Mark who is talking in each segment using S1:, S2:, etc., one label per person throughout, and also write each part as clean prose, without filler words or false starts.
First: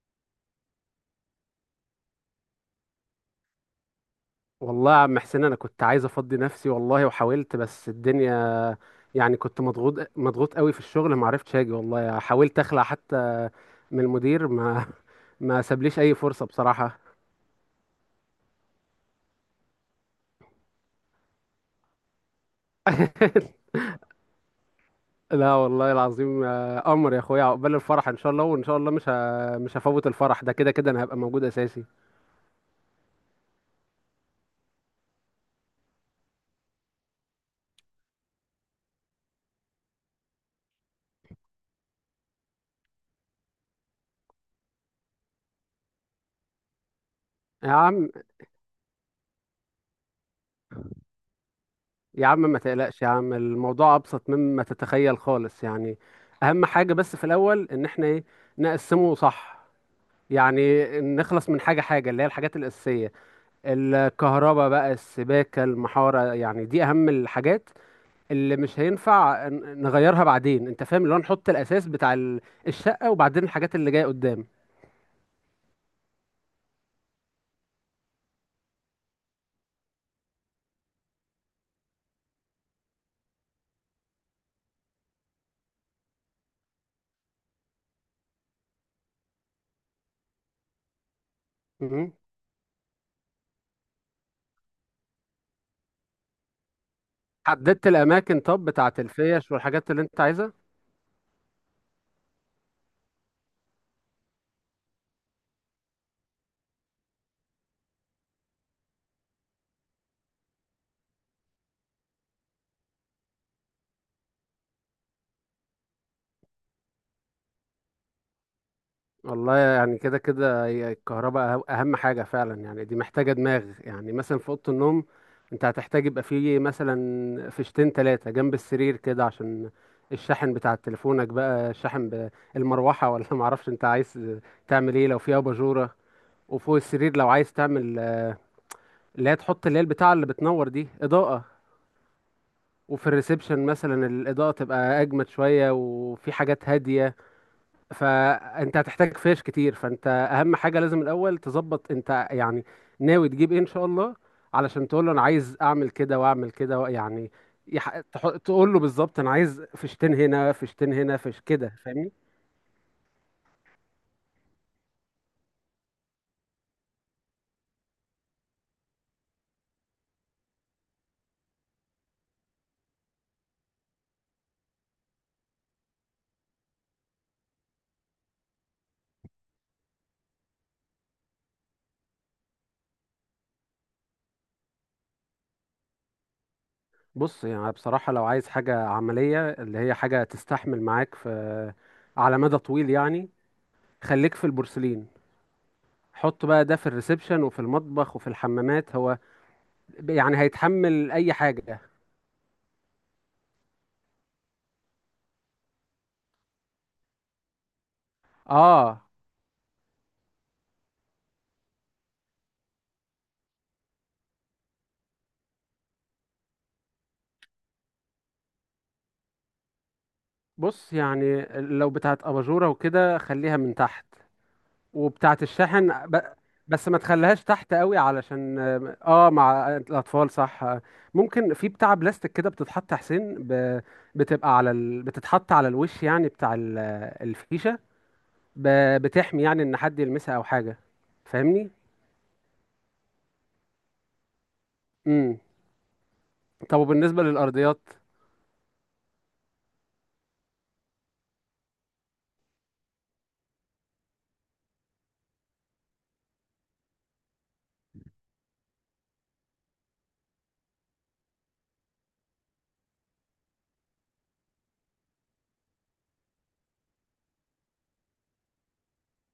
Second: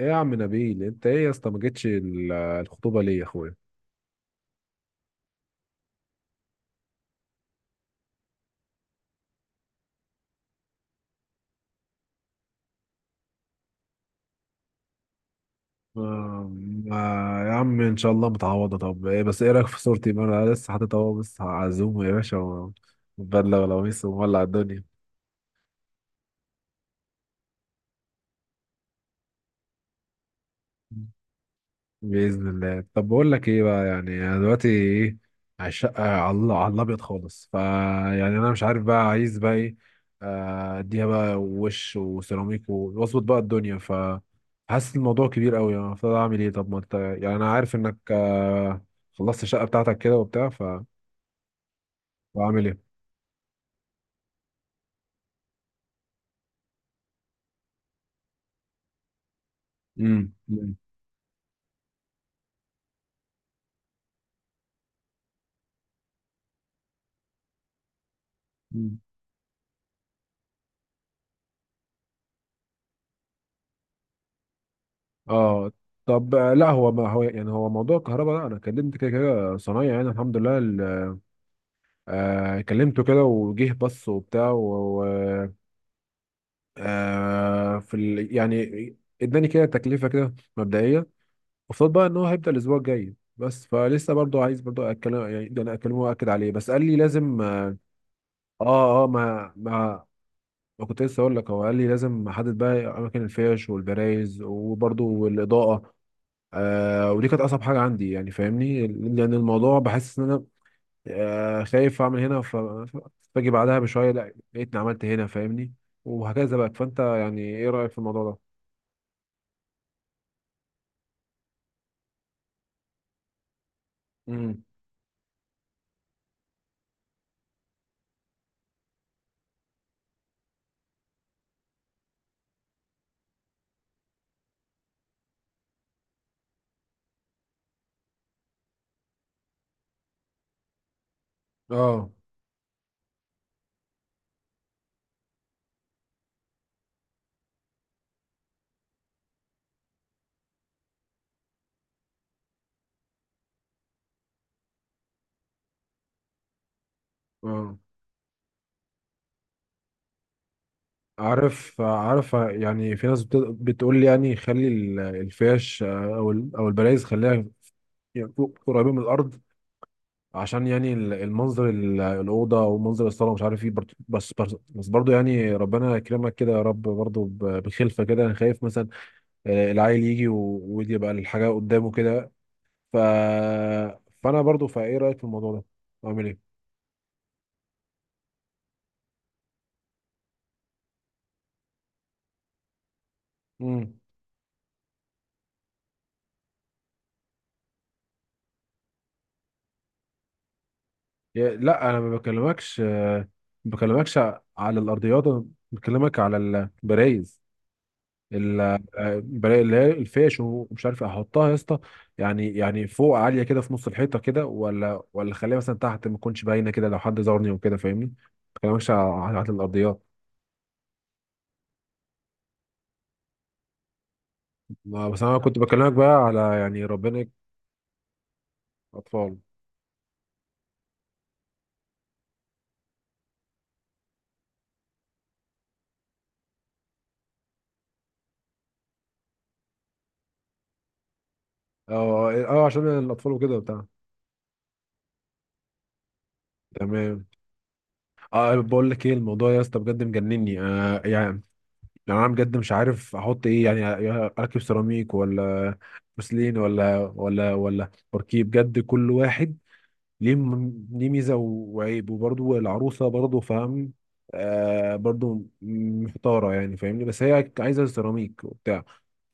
S1: ايه يا عم نبيل؟ انت ايه يا اسطى، ما جيتش الخطوبه ليه يا اخويا؟
S2: والله يا عم حسين، انا كنت عايز افضي نفسي والله، وحاولت بس الدنيا، يعني كنت مضغوط مضغوط قوي في الشغل، ما عرفتش اجي والله. حاولت اخلع حتى من المدير، ما ما سابليش اي فرصة
S1: آه
S2: بصراحة.
S1: يا عم ان شاء الله متعوضه. طب ايه، بس ايه رايك في صورتي؟ ما انا لسه حاطط اهو، بس هعزومه يا باشا وبدله ولا قميص ومولع الدنيا؟
S2: لا والله العظيم، آه، قمر يا اخويا، عقبال الفرح ان شاء الله. وان شاء الله مش هفوت الفرح ده، كده كده انا هبقى موجود اساسي.
S1: بإذن الله. طب بقول لك ايه بقى، يعني انا دلوقتي ايه على الشقة، على على الابيض خالص، فا يعني انا مش عارف بقى، عايز بقى ايه؟ آه، اديها بقى وش وسيراميك واظبط بقى الدنيا، ف حاسس الموضوع كبير قوي، يعني المفروض اعمل ايه؟ طب ما انت، يعني انا
S2: يا
S1: عارف انك
S2: عم
S1: آه، خلصت الشقة بتاعتك كده وبتاع، ف
S2: يا عم، ما
S1: واعمل ايه؟
S2: تقلقش يا عم، الموضوع ابسط مما تتخيل خالص، يعني اهم حاجة بس في الاول ان احنا ايه، نقسمه صح.
S1: امم.
S2: يعني نخلص من حاجة حاجة اللي هي الحاجات الأساسية: الكهرباء بقى، السباكة، المحارة، يعني دي أهم الحاجات اللي مش
S1: أمم.
S2: هينفع نغيرها بعدين. أنت فاهم اللي هو نحط الأساس بتاع الشقة، وبعدين الحاجات اللي جاية قدام.
S1: اه طب آه، لا هو، ما هو يعني هو موضوع الكهرباء ده انا كلمت كده كده صنايعي، يعني الحمد لله. آه كلمته كده وجه، بص وبتاع و- آه في يعني اداني كده تكلفه كده مبدئيه قصاد بقى
S2: مهم.
S1: ان هو هيبدا الاسبوع الجاي، بس فلسه برضو عايز برضو اتكلم، يعني ده انا اكلمه واكد عليه، بس قال لي لازم اه.
S2: حددت الأماكن طب
S1: اه
S2: بتاعت
S1: آه، ما
S2: الفيش والحاجات اللي
S1: ما
S2: أنت عايزها؟
S1: ما كنت لسه اقول لك، هو قال لي لازم احدد بقى اماكن الفيش والبرايز وبرضو الاضاءه. آه ودي كانت اصعب حاجه عندي، يعني فاهمني، لان الموضوع بحس ان انا آه، خايف اعمل هنا فاجي بعدها بشويه لا لقيتني عملت هنا، فاهمني، وهكذا بقى. فانت يعني ايه رايك في الموضوع ده؟
S2: والله يعني كده كده هي الكهرباء اهم حاجه فعلا، يعني دي محتاجه دماغ. يعني مثلا في
S1: امم.
S2: اوضه النوم انت هتحتاج يبقى فيه مثلا فيشتين تلاتة جنب السرير كده، عشان الشاحن بتاع تليفونك بقى، الشاحن المروحه، ولا معرفش انت عايز تعمل ايه لو فيه اباجوره. وفوق السرير لو عايز تعمل اللي هي تحط اللي هي البتاعه اللي بتنور دي اضاءه.
S1: اه
S2: وفي الريسبشن مثلا الاضاءه تبقى اجمد شويه، وفي حاجات هاديه. فانت هتحتاج فيش كتير. فانت اهم حاجه لازم الاول تظبط انت يعني ناوي تجيب ايه ان شاء الله، علشان تقول له انا عايز اعمل كده واعمل كده يعني.
S1: اه،
S2: تقول له بالظبط انا عايز فيشتين هنا، فيشتين هنا، فيش كده،
S1: عارف
S2: فاهمني؟
S1: عارف يعني في ناس بتقول لي، يعني خلي الفيش آه، او او البلايز خليها يعني فوق، قريبين من الارض، عشان يعني المنظر، الاوضه ومنظر الصاله ومش عارف ايه برضه، بس برضه يعني ربنا يكرمك كده يا رب، برضه بخلفه كده، انا خايف مثلا آه، العيل يجي ويبقى الحاجه قدامه كده، ف... فانا برضو فايه رايك في الموضوع ده؟ اعمل ايه؟
S2: بص يعني بصراحه لو عايز حاجه عمليه اللي هي حاجه تستحمل معاك في على مدى طويل يعني،
S1: امم.
S2: خليك في البورسلين. حط بقى ده في الريسبشن وفي المطبخ وفي الحمامات، هو يعني هيتحمل اي حاجه.
S1: لا انا ما بكلمكش آه، ما بكلمكش على الارضيات، أنا بكلمك على البرايز، آه،
S2: اه،
S1: البرايز اللي هي الفيش ومش عارف إيه. احطها يا اسطى يعني، يعني فوق عاليه كده في نص الحيطه كده، ولا خليها مثلا تحت ما تكونش باينه كده لو حد زارني وكده، فاهمني، ما بكلمكش على على الارضيات.
S2: بص يعني لو بتاعت اباجوره وكده خليها من تحت،
S1: ما- بس انا
S2: وبتاعت
S1: كنت بكلمك
S2: الشاحن
S1: بقى على، يعني
S2: بس ما
S1: ربنا
S2: تخليهاش
S1: يك-
S2: تحت قوي علشان اه. آه،
S1: اطفال.
S2: مع الاطفال صح. ممكن في بتاع بلاستيك كده بتتحط يا حسين، بتبقى على بتتحط على الوش، يعني بتاع الفيشه، ب... بتحمي يعني ان حد يلمسها او حاجه، فاهمني.
S1: اه اه، عشان الاطفال وكده بتاع.
S2: امم، طب وبالنسبه
S1: تمام.
S2: للارضيات؟
S1: اه بقول لك ايه الموضوع يا اسطى، بجد مجنني آه، يعني يعني انا بجد مش عارف احط ايه، يعني اركب سيراميك ولا بوسلين ولا بوركيه؟ بجد كل واحد ليه ليه ميزه وعيب، وبرضه العروسه برضه فاهم آه برضه محتاره، يعني فاهمني، بس هي عايزه سيراميك وبتاع.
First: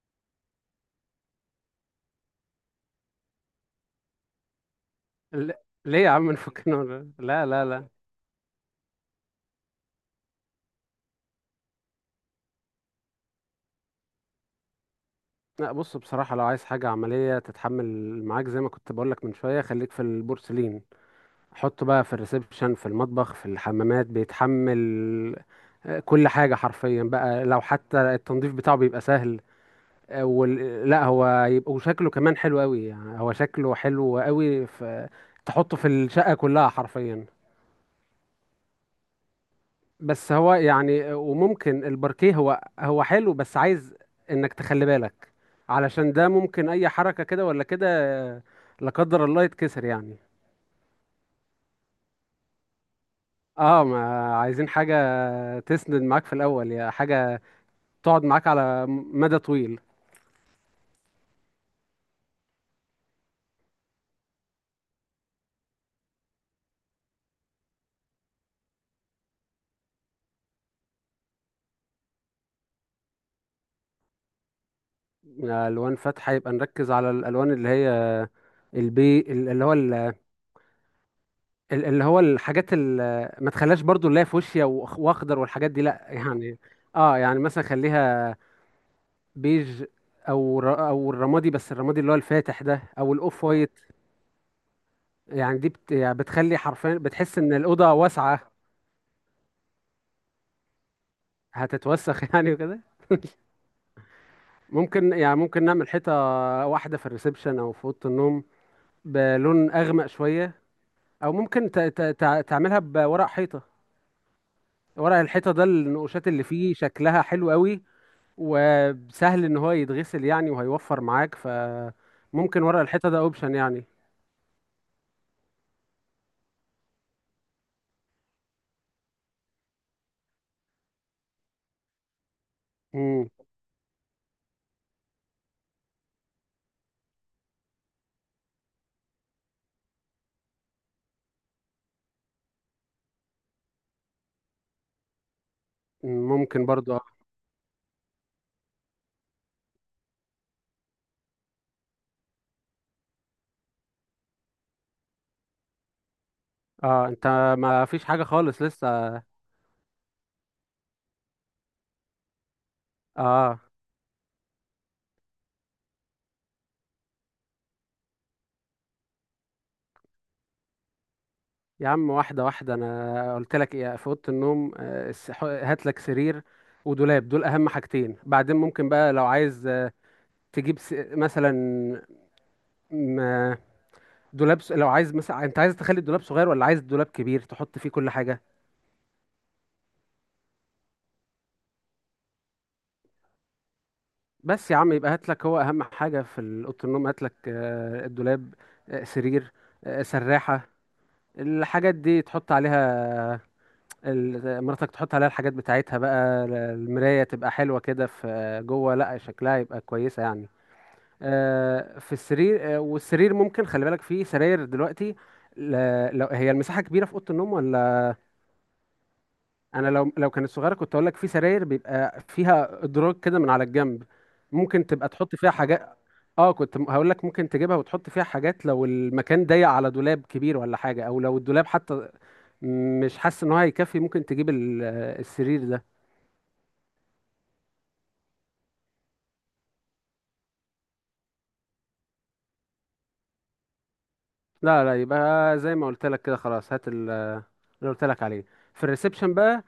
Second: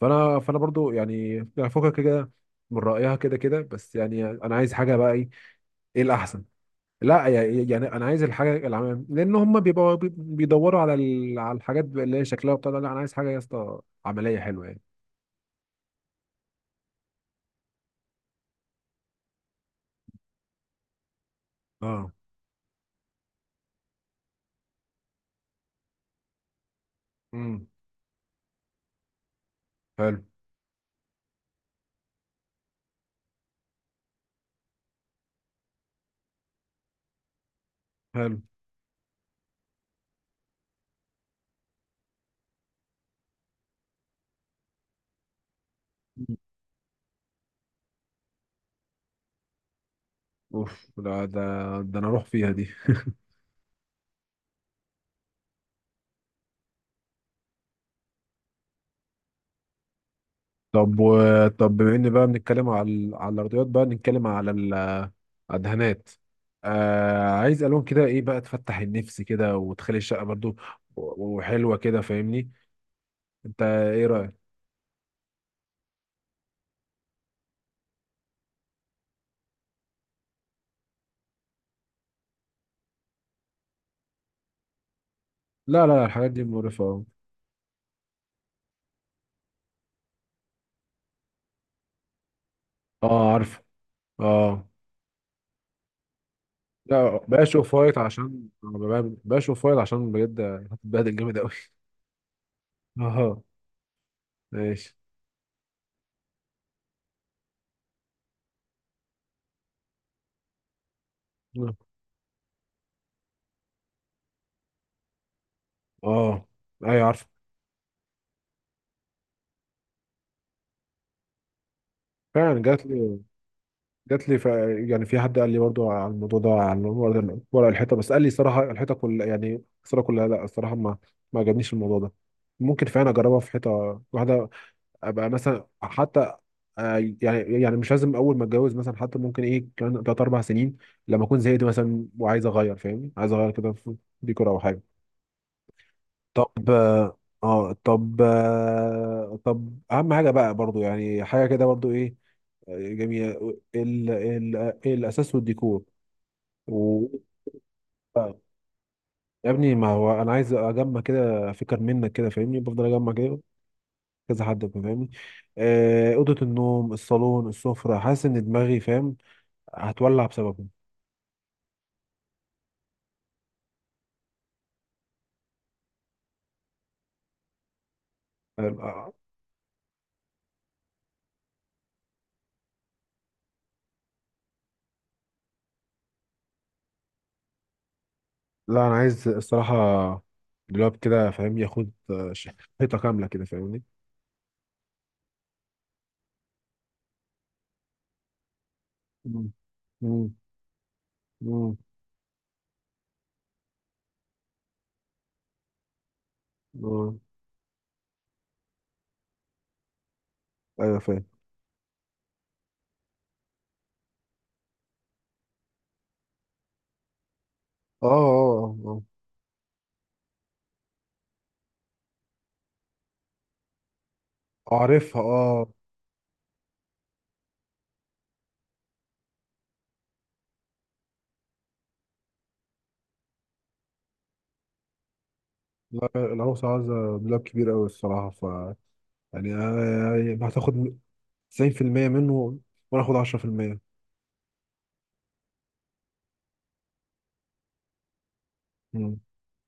S1: فانا برضه يعني، يعني فكك كده من رايها كده كده، بس يعني انا عايز حاجه بقى، ايه
S2: ل... ليه
S1: ايه
S2: يا عم،
S1: الاحسن؟
S2: نفكنا.
S1: لا
S2: لا لا
S1: يعني،
S2: لا،
S1: يعني انا عايز الحاجه العمام، لان هم بيبقوا بيدوروا على على الحاجات اللي هي شكلها وبتاع ده. لا انا عايز حاجه يا اسطى عمليه حلوه يعني.
S2: لا بص بصراحة لو عايز حاجة عملية تتحمل معاك زي ما كنت بقولك من شوية، خليك في البورسلين. حطه بقى
S1: اه.
S2: في الريسبشن، في المطبخ، في الحمامات، بيتحمل آه، كل حاجة حرفيا بقى. لو
S1: امم.
S2: حتى التنظيف بتاعه بيبقى سهل.
S1: حلو.
S2: آه، لا هو يبقى، وشكله كمان حلو قوي يعني، هو شكله حلو قوي في... تحطه في الشقة كلها حرفيا.
S1: حلو.
S2: بس هو يعني، وممكن الباركيه، هو هو حلو، بس عايز انك تخلي بالك، علشان ده
S1: مم.
S2: ممكن اي حركة كده ولا كده، لا قدر الله، يتكسر يعني.
S1: اوف، لا ده، ده انا اروح فيها دي.
S2: اه، ما عايزين حاجة تسند معاك في الاول، يا حاجة تقعد معاك على مدى طويل.
S1: طب طب بما ان بقى بنتكلم على على الارضيات، بقى نتكلم على الدهانات. آه عايز الوان كده، ايه بقى تفتح النفس كده وتخلي الشقه برضو وحلوه كده، فاهمني. انت ايه رايك؟
S2: الوان فاتحة، يبقى نركز على الالوان اللي هي البي اللي هو الحاجات اللي ما تخليهاش برضو اللي هي فوشيا واخضر والحاجات دي
S1: لا لا،
S2: لا
S1: الحاجات دي
S2: يعني.
S1: مقرفه.
S2: اه يعني مثلا خليها بيج، او او الرمادي، بس الرمادي اللي هو الفاتح ده، او
S1: اه
S2: الاوف
S1: عارفه.
S2: وايت.
S1: اه
S2: يعني دي يعني بتخلي حرفيا
S1: لا
S2: بتحس ان
S1: بشوف
S2: الاوضه
S1: فايت، عشان
S2: واسعه.
S1: بشوف فايت عشان بجد هتتبهدل جامد قوي.
S2: هتتوسخ يعني وكده.
S1: اه، ماشي.
S2: ممكن يعني ممكن نعمل حيطه واحده في الريسبشن او في اوضه النوم بلون اغمق شويه. او ممكن تعملها بورق حيطه. ورق الحيطه ده النقوشات اللي
S1: اه
S2: فيه
S1: ايوه
S2: شكلها
S1: عارفه.
S2: حلو قوي، وسهل ان هو يتغسل يعني وهيوفر معاك.
S1: فعلا
S2: فممكن ورق
S1: جات
S2: الحيطه ده
S1: لي،
S2: اوبشن يعني.
S1: جات لي يعني في حد قال لي برضو على الموضوع ده، على ورق، ورق الحيطه، بس قال لي صراحه الحيطه كلها، يعني الصوره كلها لا، الصراحه ما ما عجبنيش الموضوع ده. ممكن فعلا
S2: مم.
S1: اجربها في حيطه واحده، ابقى مثلا حتى آه، يعني يعني مش لازم اول ما اتجوز مثلا، حتى ممكن ايه كمان ثلاث اربع سنين لما اكون زهقت مثلا وعايز اغير، فاهمني، عايز اغير كده في ديكور او حاجه.
S2: ممكن
S1: طب
S2: برضو.
S1: اه، طب آه، طب اهم حاجه بقى برضو، يعني حاجه كده برضو ايه آه، جميله ال ال الاساس والديكور و
S2: اه، انت ما فيش حاجة خالص لسه؟
S1: يا ابني، ما هو انا عايز اجمع كده فكر منك كده، فاهمني، بفضل اجمع كده
S2: اه
S1: كذا حد، فاهمني، آه، اوضه النوم، الصالون، السفره، حاسس ان دماغي فاهم هتولع بسببه.
S2: يا عم، واحدة واحدة. انا قلت لك ايه، في اوضة النوم آه، هات لك سرير ودولاب، دول اهم حاجتين. بعدين ممكن
S1: آه،
S2: بقى لو عايز آه، تجيب مثلا م- دولاب لو عايز مثلا، انت عايز تخلي الدولاب صغير ولا عايز دولاب كبير تحط فيه كل حاجة؟
S1: لا انا عايز الصراحه دلوقتي كده، فاهم، ياخد آه، حيطه كامله كده، فاهمني.
S2: بس يا عم، يبقى هات لك، هو اهم حاجة في اوضة النوم هات لك آه، الدولاب، آه،
S1: مم.
S2: سرير، آه،
S1: مم.
S2: سراحة،
S1: مم.
S2: الحاجات دي تحط عليها. مراتك تحط عليها الحاجات بتاعتها بقى.
S1: آه.
S2: المراية تبقى حلوة كده في جوه، لا شكلها يبقى كويسة يعني.
S1: ايوه فاهم.
S2: آه، في السرير، آه، والسرير ممكن خلي بالك في سراير دلوقتي لو هي المساحة كبيرة في أوضة النوم
S1: اه
S2: ولا.
S1: اه اه
S2: أنا لو لو كانت صغيرة كنت أقول لك في سراير بيبقى فيها إدراج كده من على الجنب،
S1: آه.
S2: ممكن تبقى
S1: اعرفها
S2: تحط فيها
S1: اه.
S2: حاجات. اه كنت هقول لك ممكن تجيبها وتحط فيها حاجات لو المكان ضيق على دولاب كبير ولا حاجة، أو لو الدولاب حتى مش حاسس إن هو هيكفي، ممكن تجيب السرير ده.
S1: لا العروسة عايزة مبلغ كبير قوي الصراحة، ف يعني أنا- يعني هتاخد 90% منه، وانا اخد 10%.
S2: لا لا، يبقى زي ما قلت لك كده خلاص، هات اللي قلت لك عليه. في
S1: مم.
S2: الريسبشن بقى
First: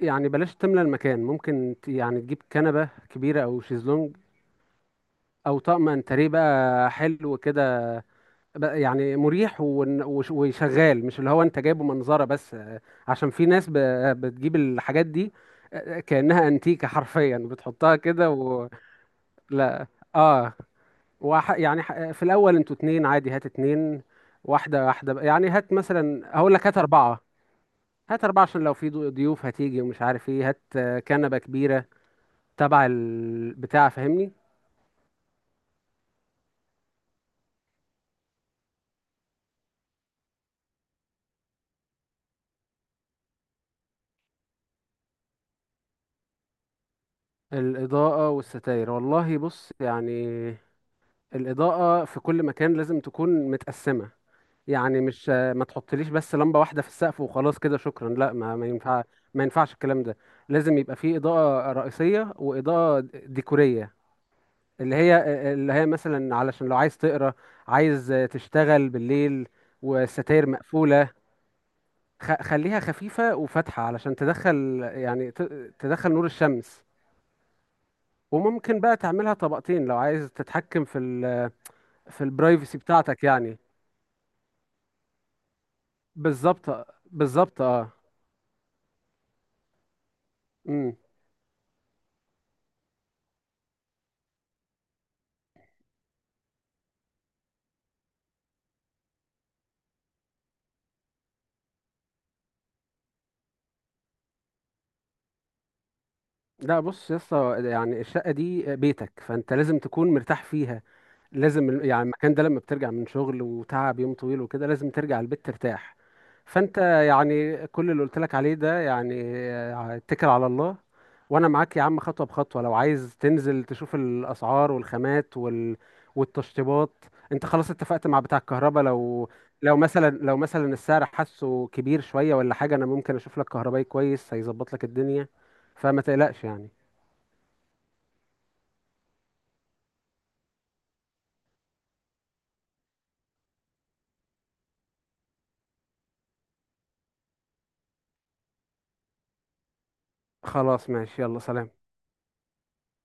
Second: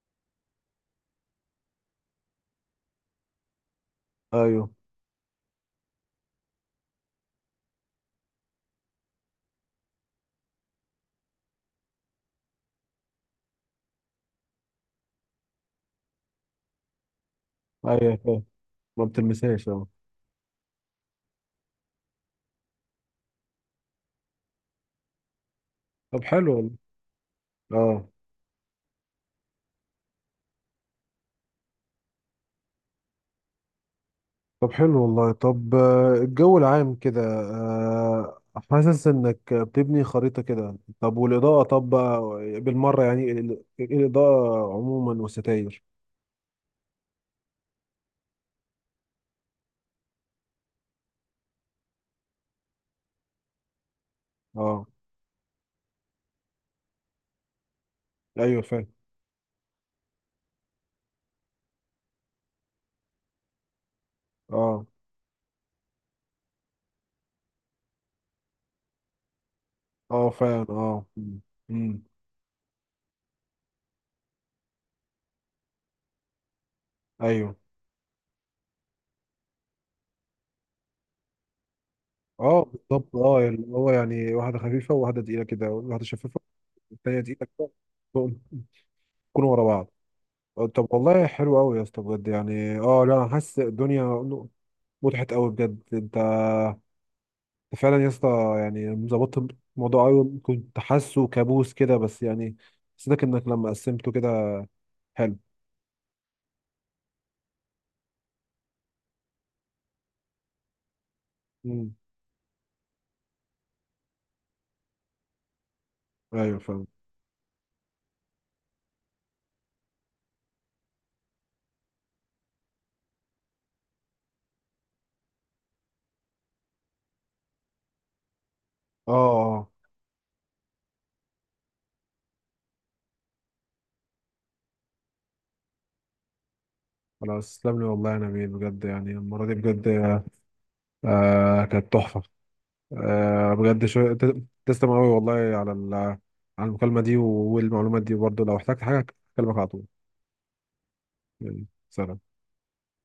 S2: يعني بلاش تملى المكان. ممكن يعني تجيب كنبة كبيرة أو شيزلونج
S1: ايوه.
S2: أو طقم انتريه بقى حلو كده بقى، يعني مريح وشغال، مش اللي هو أنت جايبه منظرة بس آه، عشان في ناس بتجيب الحاجات دي آه، كأنها أنتيكة حرفيا، بتحطها
S1: ايوه
S2: كده
S1: فاهم.
S2: و...
S1: ما بتلمسهاش اه.
S2: لا، اه. في الأول أنتوا اتنين عادي، هات اتنين، واحدة واحدة بقى. يعني هات مثلا،
S1: طب حلو
S2: هقول لك
S1: والله.
S2: هات أربعة.
S1: اه
S2: هات أربعة عشان لو في ضيوف هتيجي ومش عارف ايه، هات آه، كنبة كبيرة تبع البتاع فاهمني.
S1: طب حلو والله. طب آه، الجو العام كده آه، حاسس انك بتبني خريطة كده. طب والإضاءة، طب بقى بالمرة، يعني الإضاءة عموما والستاير.
S2: الإضاءة والستاير، والله بص يعني، الإضاءة في كل مكان لازم تكون متقسمة.
S1: اه.
S2: يعني مش آه، ما تحطليش بس لمبة واحدة في السقف وخلاص كده شكرا، لا. ما
S1: ايوه
S2: ما
S1: فاهم.
S2: ينفع. ما ينفعش الكلام ده. لازم يبقى فيه إضاءة رئيسية وإضاءة ديكورية،
S1: اه
S2: اللي هي اللي هي مثلا علشان لو عايز تقرا، عايز آه، تشتغل بالليل
S1: اه
S2: والستاير
S1: فعلا اه.
S2: مقفولة.
S1: مم. مم.
S2: خليها خفيفة وفاتحة علشان تدخل يعني تدخل نور الشمس.
S1: ايوه.
S2: وممكن بقى تعملها طبقتين لو عايز تتحكم في في
S1: اه
S2: البرايفسي
S1: بالظبط،
S2: بتاعتك
S1: اه يعني
S2: يعني.
S1: اللي هو، يعني واحده خفيفه وواحده تقيله كده، واحده شفافه
S2: بالظبط
S1: والتانيه تقيله
S2: بالظبط
S1: كده،
S2: اه.
S1: يكونوا ورا بعض. آه، طب
S2: امم.
S1: والله حلو قوي يا اسطى بجد يعني. اه لا انا حاسس الدنيا مضحت قوي بجد انت، أنت فعلا يا اسطى يعني ظبطت الموضوع قوي، كنت حاسه كابوس كده، بس يعني حسيتك انك لما قسمته كده حلو.
S2: لا بص يا اسطى، يعني الشقة دي بيتك، فانت لازم تكون مرتاح فيها. لازم
S1: مم.
S2: يعني المكان ده، لما بترجع من شغل وتعب يوم طويل وكده، لازم ترجع البيت ترتاح.
S1: ايوه
S2: فانت
S1: فاهم.
S2: يعني كل اللي قلت لك عليه ده يعني آه، اتكل على الله وانا معاك يا عم خطوة بخطوة. لو عايز تنزل تشوف الاسعار والخامات والتشطيبات. انت خلاص اتفقت مع بتاع الكهرباء؟
S1: اه اه.
S2: لو مثلا السعر حاسه كبير شوية ولا حاجة، انا ممكن اشوف لك كهربائي كويس هيظبط لك الدنيا، فما تقلقش يعني.
S1: خلاص تسلم لي والله يا نبيل، بجد يعني المره دي بجد آه كانت تحفة. آه بجد تسلم قوي والله على على المكالمة دي والمعلومات دي. برضه لو احتجت حاجة أكلمك على طول.
S2: خلاص ماشي، يلا
S1: يعني
S2: سلام.
S1: سلام.